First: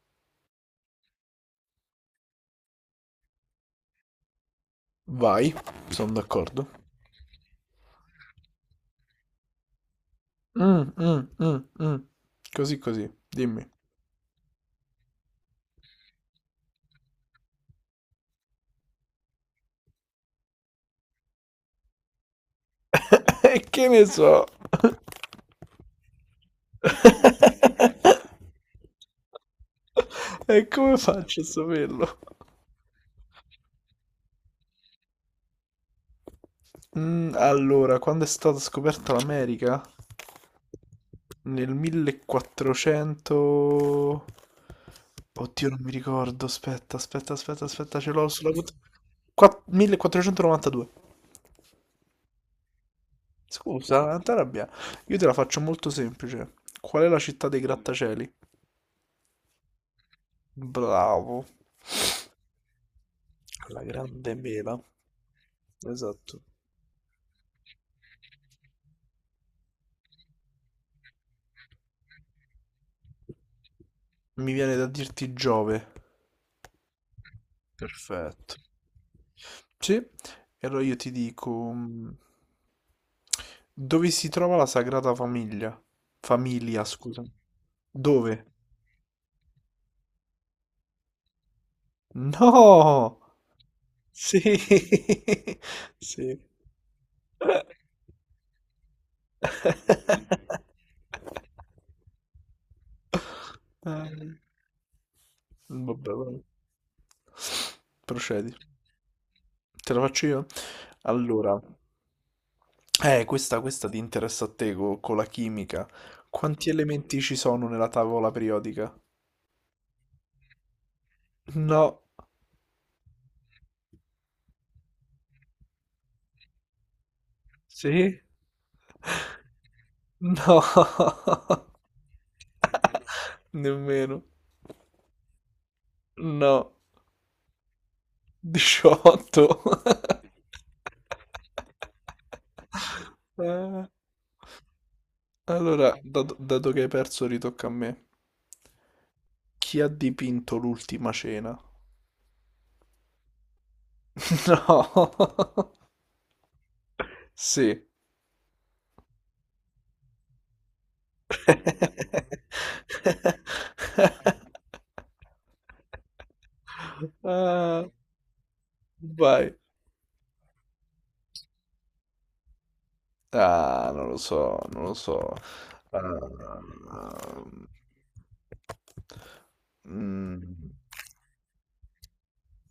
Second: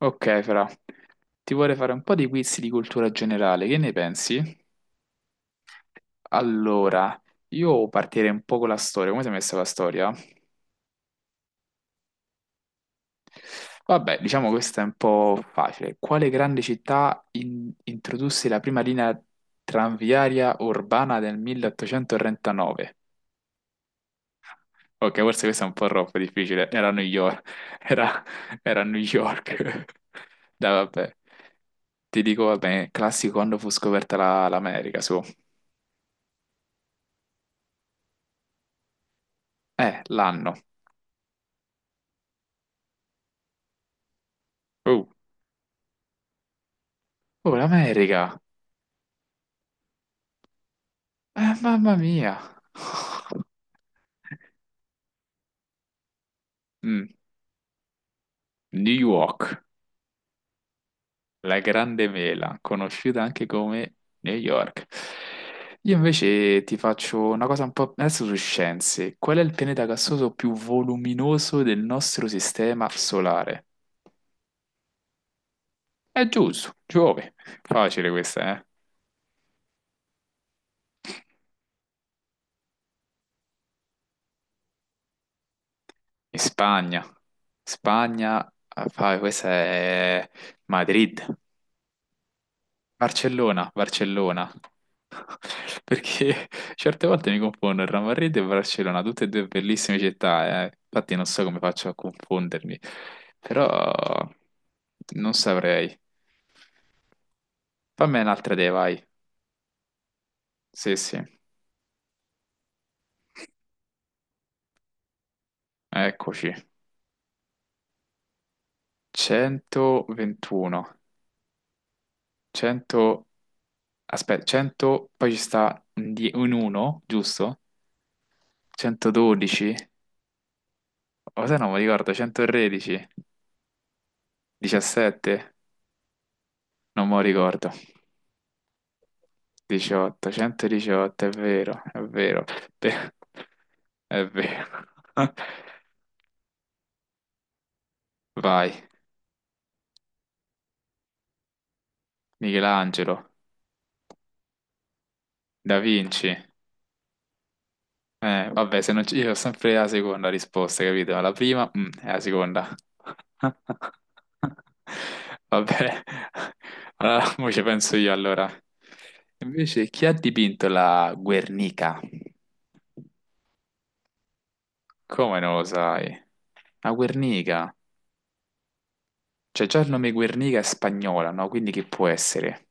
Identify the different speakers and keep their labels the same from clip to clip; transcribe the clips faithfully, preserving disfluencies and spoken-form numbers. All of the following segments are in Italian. Speaker 1: Ok, Fra, ti vorrei fare un po' di quiz di cultura generale, che ne pensi?
Speaker 2: Vai, sono d'accordo.
Speaker 1: Allora, io partirei un po' con la storia, come sei messa la storia?
Speaker 2: Mm, mm, mm, mm. Così così, dimmi.
Speaker 1: Vabbè, diciamo questa è un po' facile. Quale grande città in- introdusse la prima linea tranviaria urbana del milleottocentotrentanove?
Speaker 2: E che ne so?
Speaker 1: Ok, forse questa è un po' troppo difficile, era New York, era, era New York.
Speaker 2: E
Speaker 1: Dai,
Speaker 2: come
Speaker 1: vabbè,
Speaker 2: faccio a saperlo?
Speaker 1: ti dico, vabbè, classico quando fu scoperta la- l'America, su.
Speaker 2: Mm, allora, quando è stata scoperta l'America?
Speaker 1: Eh, l'anno.
Speaker 2: Nel millequattrocento.
Speaker 1: Uh.
Speaker 2: Oddio, non mi ricordo. Aspetta, aspetta,
Speaker 1: Oh,
Speaker 2: aspetta, aspetta, ce l'ho
Speaker 1: l'America.
Speaker 2: sulla punta. Qua- millequattrocentonovantadue.
Speaker 1: Eh, mamma mia.
Speaker 2: Scusa, non t'arrabbiare. Io te la faccio molto semplice. Qual
Speaker 1: Mm,
Speaker 2: è la città dei grattacieli?
Speaker 1: New York,
Speaker 2: Bravo.
Speaker 1: la grande mela, conosciuta anche
Speaker 2: La
Speaker 1: come New
Speaker 2: grande mela.
Speaker 1: York. Io
Speaker 2: Esatto.
Speaker 1: invece ti faccio una cosa un po' adesso su scienze. Qual è il pianeta gassoso più voluminoso del nostro sistema solare?
Speaker 2: Mi viene da dirti Giove.
Speaker 1: È giusto, Giove. Facile
Speaker 2: Perfetto.
Speaker 1: questa, eh?
Speaker 2: Sì, e allora io ti dico mm, dove si trova la Sagrada Famiglia?
Speaker 1: In
Speaker 2: Famiglia,
Speaker 1: Spagna.
Speaker 2: scusa. Dove?
Speaker 1: Spagna, ah, fa- questa è Madrid.
Speaker 2: No!
Speaker 1: Barcellona,
Speaker 2: Sì,
Speaker 1: Barcellona.
Speaker 2: sì.
Speaker 1: Perché certe volte mi confondo il Real Madrid e Barcellona, tutte e due bellissime città, eh. Infatti non so come faccio a confondermi, però
Speaker 2: Dai.
Speaker 1: non saprei.
Speaker 2: Vabbè, vabbè.
Speaker 1: Fammi
Speaker 2: Procedi.
Speaker 1: un'altra idea, vai.
Speaker 2: Te la faccio io?
Speaker 1: Sì, sì,
Speaker 2: Allora, Eh, questa, questa ti interessa a te co- con la chimica.
Speaker 1: eccoci.
Speaker 2: Quanti elementi ci sono nella tavola periodica?
Speaker 1: centoventuno,
Speaker 2: No.
Speaker 1: cento, aspetta, cento, poi ci sta un die- un uno, giusto?
Speaker 2: Sì?
Speaker 1: centododici,
Speaker 2: No.
Speaker 1: o se no mi ricordo, centotredici,
Speaker 2: Nemmeno.
Speaker 1: diciassette,
Speaker 2: No.
Speaker 1: non me lo ricordo.
Speaker 2: diciotto.
Speaker 1: diciotto, centodiciotto, è vero, è vero, beh,
Speaker 2: Eh,
Speaker 1: è vero.
Speaker 2: Allora, dato, dato che hai perso, ritocca a me.
Speaker 1: Vai,
Speaker 2: Chi ha dipinto l'ultima cena?
Speaker 1: Michelangelo,
Speaker 2: No.
Speaker 1: Da Vinci.
Speaker 2: Sì.
Speaker 1: Eh, vabbè, se non ci... io ho sempre la seconda risposta, capito? La prima, mm, è la seconda. Vabbè, allora, mo ci
Speaker 2: Ah.
Speaker 1: penso io allora.
Speaker 2: Vai.
Speaker 1: Invece, chi ha dipinto la Guernica?
Speaker 2: Ah, non lo so, non lo so.
Speaker 1: Come non lo sai? La
Speaker 2: Ah,
Speaker 1: Guernica? Cioè, già il nome
Speaker 2: mm,
Speaker 1: Guernica è spagnola, no? Quindi che può essere?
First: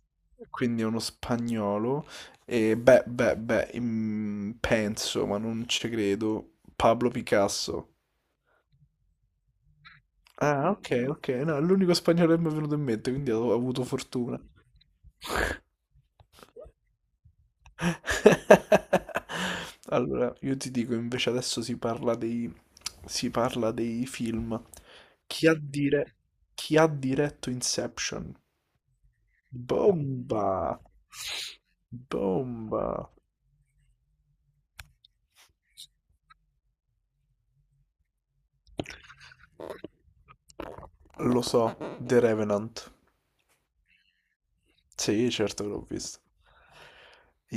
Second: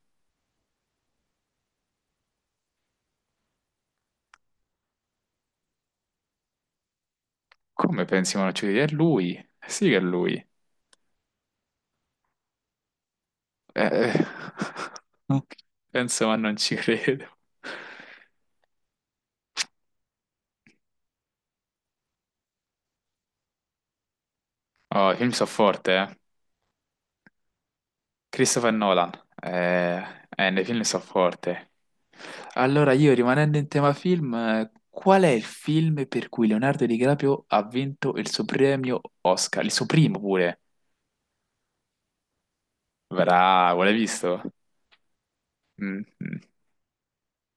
Speaker 2: quindi è uno spagnolo. E beh, beh, beh, mm, penso, ma non ci credo. Pablo Picasso.
Speaker 1: Come pensi Monocchiudi? È lui? Sì che è lui.
Speaker 2: Ah, ok, ok. No, è l'unico spagnolo che mi è venuto in mente, quindi ho avuto
Speaker 1: Eh, eh.
Speaker 2: fortuna.
Speaker 1: Penso, ma non ci credo.
Speaker 2: Allora, io ti dico, invece adesso si parla dei, si parla dei film.
Speaker 1: Oh, i film
Speaker 2: Chi
Speaker 1: so
Speaker 2: ha,
Speaker 1: forte, eh.
Speaker 2: dire- chi ha diretto Inception?
Speaker 1: Christopher Nolan. Eh, eh, nei
Speaker 2: Bomba!
Speaker 1: film so forte. Allora,
Speaker 2: Bomba!
Speaker 1: io rimanendo in tema film, eh, qual è il film per cui Leonardo DiCaprio ha vinto il suo premio Oscar? Il suo primo pure.
Speaker 2: Lo so, The Revenant.
Speaker 1: Bravo, l'hai visto?
Speaker 2: Sì, certo che l'ho
Speaker 1: Mm,
Speaker 2: visto.
Speaker 1: mm.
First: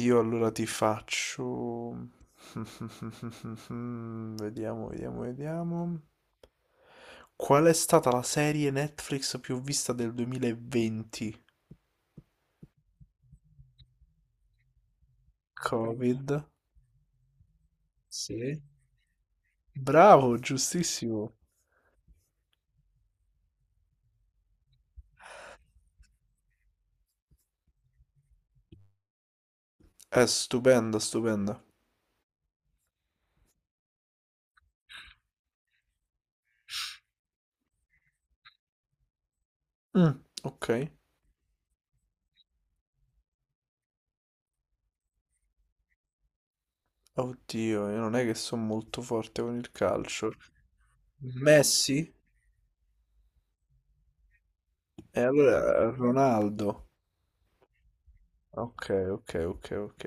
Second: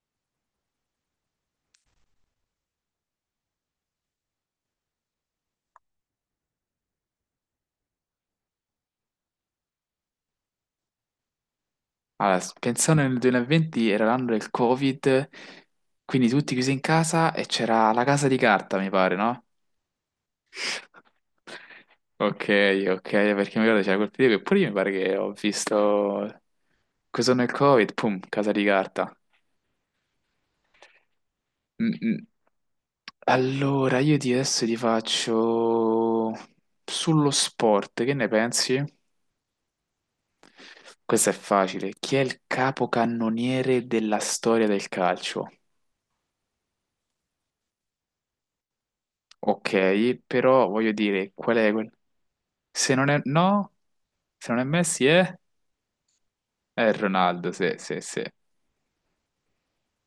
Speaker 2: Io allora ti faccio. Vediamo, vediamo, vediamo. Qual è stata la serie Netflix più vista del duemilaventi?
Speaker 1: Allora, s- pensando nel duemilaventi era l'anno del Covid,
Speaker 2: Covid.
Speaker 1: quindi tutti chiusi in casa e c'era la casa di
Speaker 2: Sì.
Speaker 1: carta, mi pare, no?
Speaker 2: Bravo, giustissimo.
Speaker 1: Ok, ok, perché mi ricordo c'era quel periodo che pure io mi pare che ho visto questo nel Covid, pum, casa di carta.
Speaker 2: È stupenda, stupenda.
Speaker 1: Mm, mm. Allora, io ti adesso ti faccio sullo sport, che ne pensi?
Speaker 2: Mm, ok.
Speaker 1: Questo è facile. Chi è il capocannoniere della storia del calcio?
Speaker 2: Oddio, io non è che sono molto forte con il
Speaker 1: Ok,
Speaker 2: calcio.
Speaker 1: però voglio dire, qual è quel...
Speaker 2: Messi?
Speaker 1: Se non è... No? Se non è Messi
Speaker 2: E
Speaker 1: è...
Speaker 2: allora Ronaldo.
Speaker 1: È Ronaldo, sì, sì, sì.
Speaker 2: Ok, ok, ok, ok.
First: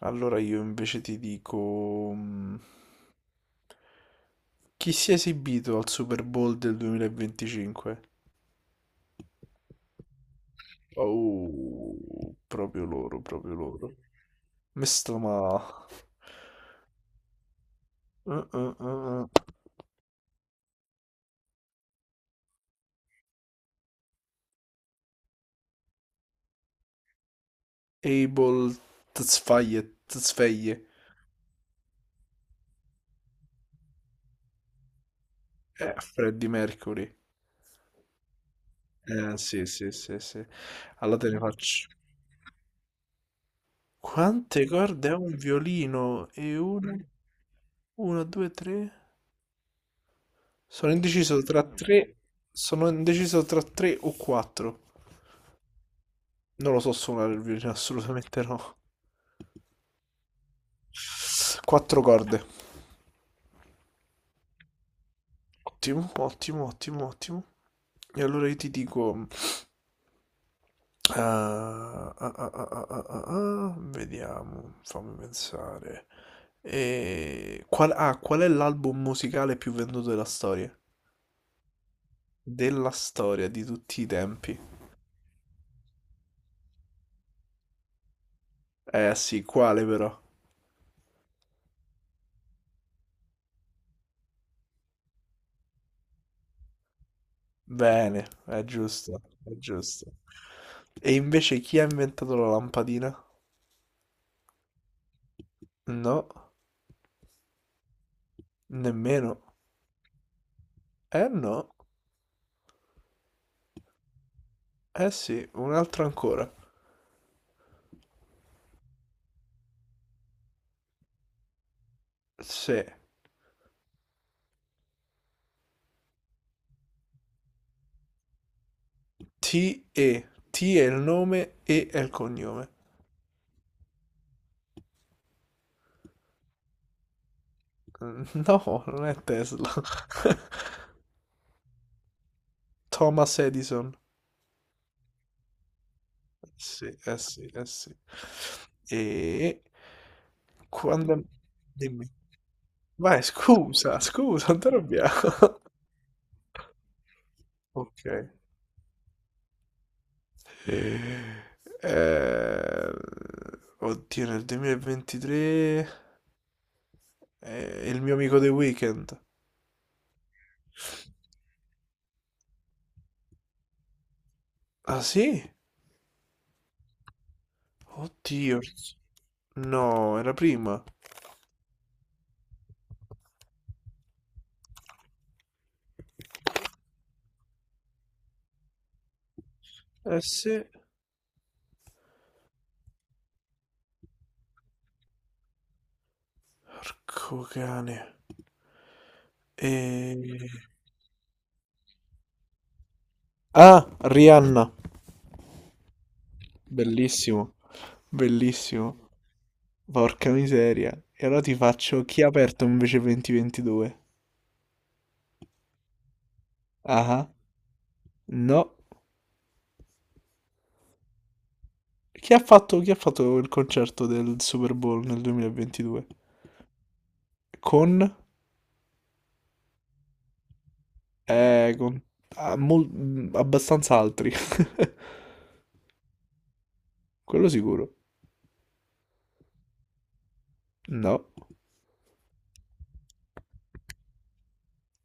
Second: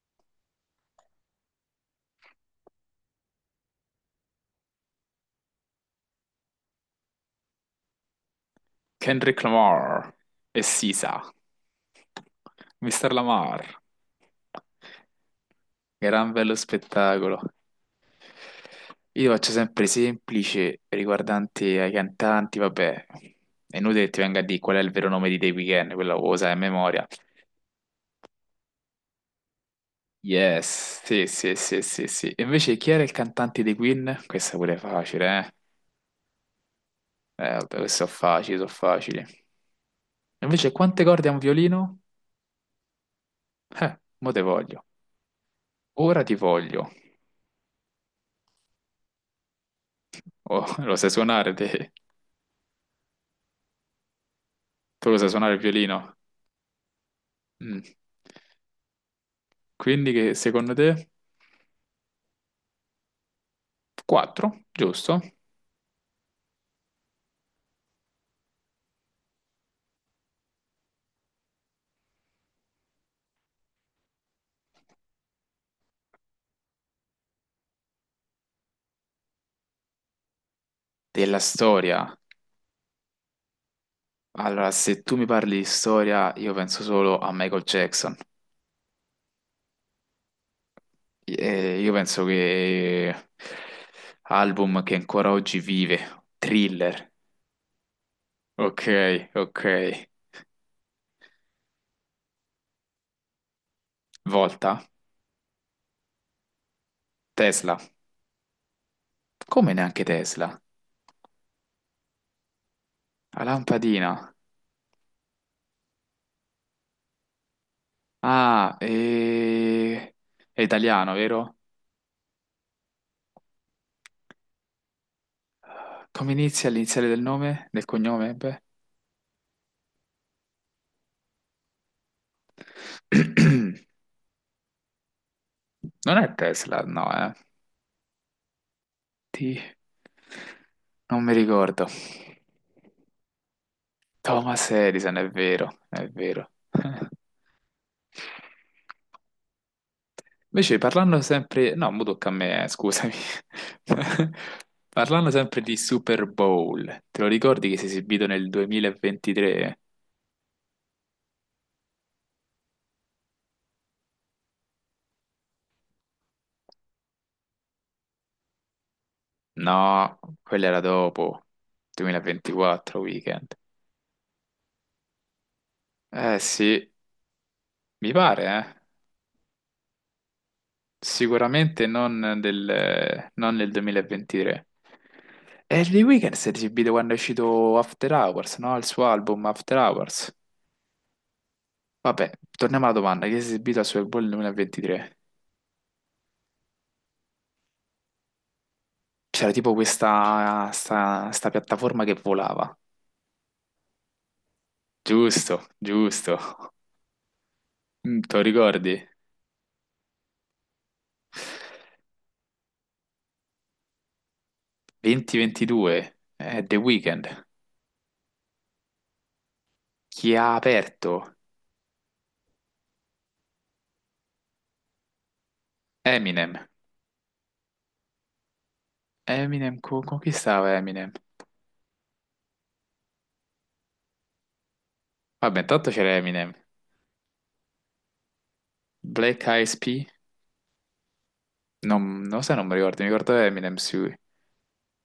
Speaker 2: Allora io invece ti dico mm, chi si è esibito al Super Bowl del duemilaventicinque?
Speaker 1: Kendrick Lamar e Sisa.
Speaker 2: Oh, proprio
Speaker 1: mister
Speaker 2: loro, proprio
Speaker 1: Lamar.
Speaker 2: loro. Mesta ma.
Speaker 1: Gran bello spettacolo.
Speaker 2: Uh, uh, uh, uh.
Speaker 1: Io faccio sempre semplice riguardanti ai cantanti, vabbè. È inutile che ti venga a dire qual è il vero nome di The Weeknd, quello lo sai a memoria.
Speaker 2: Abel Tzfaye, Tzfaye.
Speaker 1: Yes, sì, sì, sì, sì, sì. E invece chi era il cantante dei Queen? Questa pure è facile, eh?
Speaker 2: Eh, Freddie Mercury.
Speaker 1: Eh, vabbè, queste sono facili, sono facili.
Speaker 2: Eh, sì, sì, sì, sì.
Speaker 1: Invece quante
Speaker 2: Allora
Speaker 1: corde
Speaker 2: te
Speaker 1: ha un
Speaker 2: ne faccio.
Speaker 1: violino? Eh, mo te
Speaker 2: Quante
Speaker 1: voglio.
Speaker 2: corde ha un
Speaker 1: Ora
Speaker 2: violino?
Speaker 1: ti
Speaker 2: E
Speaker 1: voglio.
Speaker 2: una, una, due, tre?
Speaker 1: Oh,
Speaker 2: Sono
Speaker 1: lo sai
Speaker 2: indeciso
Speaker 1: suonare
Speaker 2: tra
Speaker 1: te?
Speaker 2: tre. Sono indeciso tra tre o quattro.
Speaker 1: Tu lo sai suonare il violino?
Speaker 2: Non lo so suonare il violino,
Speaker 1: Mm.
Speaker 2: assolutamente no.
Speaker 1: Quindi che secondo te?
Speaker 2: Quattro corde.
Speaker 1: Quattro, giusto?
Speaker 2: Ottimo, ottimo, ottimo, ottimo. E allora io ti dico. eh, ah, ah, ah, ah, ah, ah, ah, vediamo, fammi pensare. E... Qual, ah, qual è l'album musicale più venduto della storia?
Speaker 1: Della storia.
Speaker 2: Della storia di tutti i tempi.
Speaker 1: Allora, se tu mi parli di storia, io penso solo a Michael Jackson.
Speaker 2: Eh sì, quale però?
Speaker 1: Eh, io penso che album che ancora oggi vive, Thriller,
Speaker 2: Bene, è
Speaker 1: ok,
Speaker 2: giusto, è
Speaker 1: ok,
Speaker 2: giusto. E invece chi ha inventato la lampadina?
Speaker 1: Volta,
Speaker 2: No,
Speaker 1: Tesla,
Speaker 2: nemmeno.
Speaker 1: come neanche Tesla,
Speaker 2: Eh no,
Speaker 1: la lampadina,
Speaker 2: eh sì, un altro ancora.
Speaker 1: ah, e... è italiano, vero?
Speaker 2: Se
Speaker 1: Come inizia l'iniziale del nome, del cognome? Beh.
Speaker 2: ti e, T è il nome, E è il cognome.
Speaker 1: Non è Tesla, no, eh.
Speaker 2: Mm, No, non è
Speaker 1: Ti-
Speaker 2: Tesla.
Speaker 1: Non mi ricordo.
Speaker 2: Thomas Edison.
Speaker 1: Thomas Edison, è vero, è vero.
Speaker 2: Sì, eh sì, eh sì. E
Speaker 1: Invece parlando
Speaker 2: quando.
Speaker 1: sempre, no, mo
Speaker 2: Dimmi.
Speaker 1: tocca a me, eh, scusami.
Speaker 2: Vai, scusa, scusa, non ti arrabbiare.
Speaker 1: Parlando sempre di Super Bowl, te lo ricordi che si è
Speaker 2: Ok.
Speaker 1: esibito nel duemilaventitré?
Speaker 2: Eh, eh, oddio, nel duemilaventitré è il mio amico The Weeknd.
Speaker 1: No, quello era dopo, duemilaventiquattro weekend.
Speaker 2: Ah sì?
Speaker 1: Eh sì, mi pare,
Speaker 2: Oddio.
Speaker 1: eh.
Speaker 2: No, era prima.
Speaker 1: Sicuramente non del, non nel duemilaventitré. E The Weeknd si è esibito quando è uscito After Hours, no? Il suo album After
Speaker 2: Eh
Speaker 1: Hours.
Speaker 2: sì.
Speaker 1: Vabbè, torniamo alla domanda, chi si è esibito al Super Bowl nel duemilaventitré?
Speaker 2: Porco cane.
Speaker 1: C'era tipo
Speaker 2: E...
Speaker 1: questa sta, sta piattaforma che volava.
Speaker 2: Ah, Rihanna.
Speaker 1: Giusto, giusto.
Speaker 2: Bellissimo.
Speaker 1: Mm, te lo ricordi?
Speaker 2: Bellissimo. Porca miseria. E allora ti faccio chi ha aperto invece duemilaventidue?
Speaker 1: duemilaventidue, eh, The
Speaker 2: Ah,
Speaker 1: Weeknd.
Speaker 2: ah. No.
Speaker 1: Chi ha aperto?
Speaker 2: Chi ha fatto, chi ha fatto il concerto del Super Bowl nel duemilaventidue?
Speaker 1: Eminem.
Speaker 2: Con?
Speaker 1: Eminem, co- con, chi stava Eminem?
Speaker 2: Eh, con ah, mol- mm, abbastanza altri.
Speaker 1: Vabbè, intanto c'era Eminem.
Speaker 2: Quello sicuro.
Speaker 1: Black Eyed P?
Speaker 2: No.
Speaker 1: Non, non lo so, non mi ricordo, mi ricordo Eminem, sì.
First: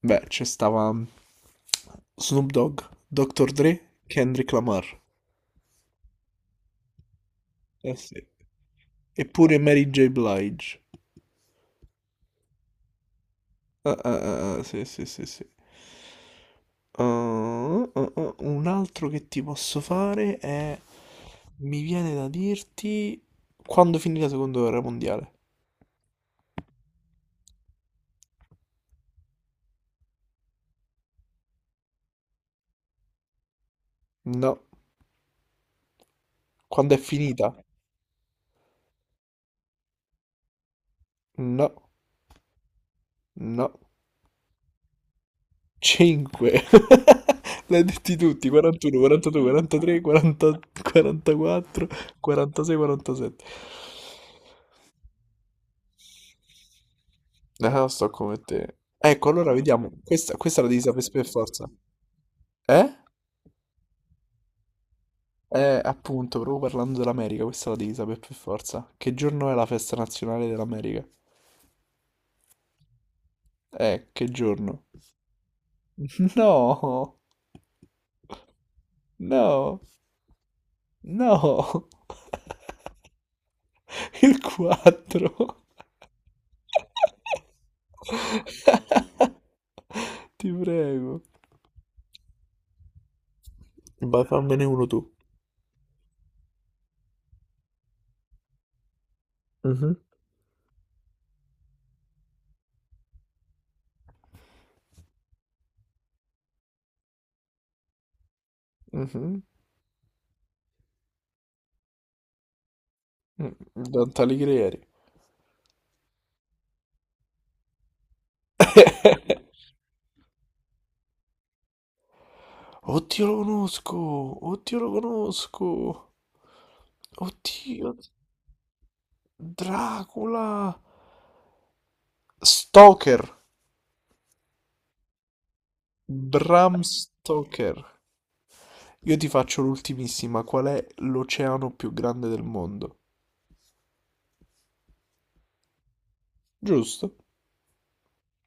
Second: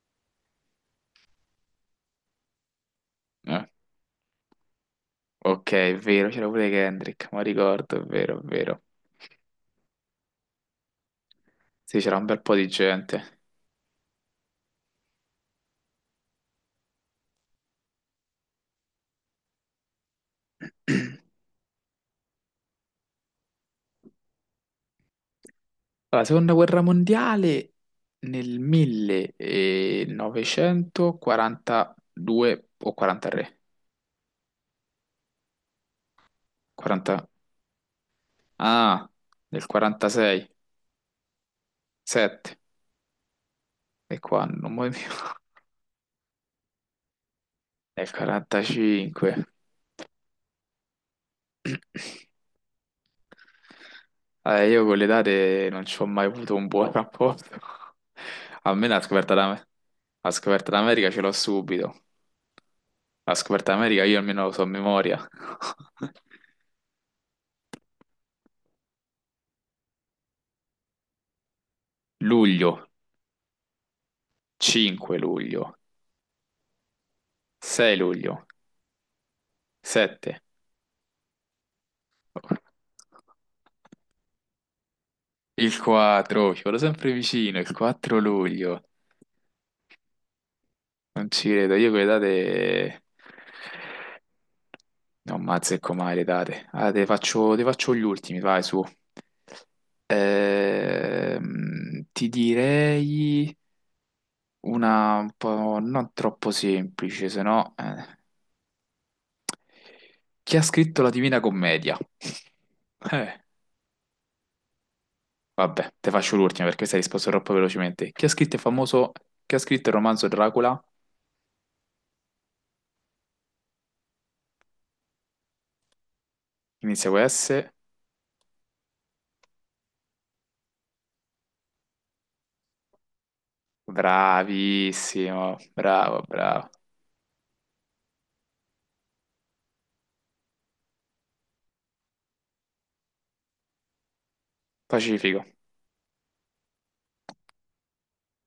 Speaker 2: Beh, c'è stava Snoop Dogg, Dr.
Speaker 1: Eh,
Speaker 2: Dre, Kendrick Lamar.
Speaker 1: ok, è vero, c'era pure Kendrick, ma
Speaker 2: Eh
Speaker 1: ricordo, è
Speaker 2: sì.
Speaker 1: vero, è vero.
Speaker 2: Eppure Mary J. Blige.
Speaker 1: Sì, c'era un bel po' di gente.
Speaker 2: Ah, ah, ah, ah, sì, sì, sì, sì. Ah, ah, ah, ah. un altro che ti posso fare è. Mi viene da dirti. Quando finì la seconda guerra mondiale?
Speaker 1: La seconda guerra mondiale nel millenovecentoquarantadue o quarantatré?
Speaker 2: No. Quando è
Speaker 1: quaranta...
Speaker 2: finita?
Speaker 1: Ah, nel quarantasei,
Speaker 2: No,
Speaker 1: sette.
Speaker 2: no.
Speaker 1: E qua non muoio più.
Speaker 2: cinque. L'hai
Speaker 1: Nel
Speaker 2: detti tutti, quarantuno, quarantadue,
Speaker 1: quarantacinque.
Speaker 2: quarantatré, quaranta, quarantaquattro, quarantasei, quarantasette.
Speaker 1: Eh, io con le date non ci ho mai avuto un buon rapporto.
Speaker 2: Ah, sto come
Speaker 1: A
Speaker 2: te.
Speaker 1: me la
Speaker 2: Ecco,
Speaker 1: scoperta
Speaker 2: allora
Speaker 1: d'Am-
Speaker 2: vediamo.
Speaker 1: la
Speaker 2: Questa, questa la
Speaker 1: scoperta
Speaker 2: devi sapere
Speaker 1: d'America ce
Speaker 2: per
Speaker 1: l'ho
Speaker 2: forza.
Speaker 1: subito.
Speaker 2: Eh?
Speaker 1: La scoperta d'America io almeno lo so a memoria.
Speaker 2: Eh, appunto, proprio parlando dell'America, questa la devi sapere per forza. Che giorno è la festa nazionale dell'America?
Speaker 1: Luglio,
Speaker 2: Eh, che giorno?
Speaker 1: cinque luglio.
Speaker 2: No,
Speaker 1: sei luglio,
Speaker 2: no,
Speaker 1: sette,
Speaker 2: no. Il quattro.
Speaker 1: il quattro, ci vado sempre vicino, il quattro luglio,
Speaker 2: Ti prego.
Speaker 1: non ci credo, io quelle date
Speaker 2: Vai, fammene uno tu.
Speaker 1: non azzecco mai le date, ah, te faccio, te faccio gli ultimi, vai su,
Speaker 2: Mhm.
Speaker 1: Ehm, ti direi una un po' non troppo semplice, se no, eh.
Speaker 2: Mhm.
Speaker 1: Chi ha scritto la Divina Commedia? Eh.
Speaker 2: Mm, Dante Alighieri.
Speaker 1: Vabbè, te faccio l'ultima perché questa hai risposto troppo velocemente. Chi ha scritto il famoso, chi ha scritto il romanzo Dracula?
Speaker 2: Oddio, lo conosco! Oddio, lo conosco!
Speaker 1: Inizia con S.
Speaker 2: Oddio, Dracula! Stoker!
Speaker 1: Bravissimo, bravo, bravo.
Speaker 2: Bram Stoker. Io ti faccio l'ultimissima. Qual è l'oceano più grande del mondo?
Speaker 1: Pacifico.
Speaker 2: Giusto?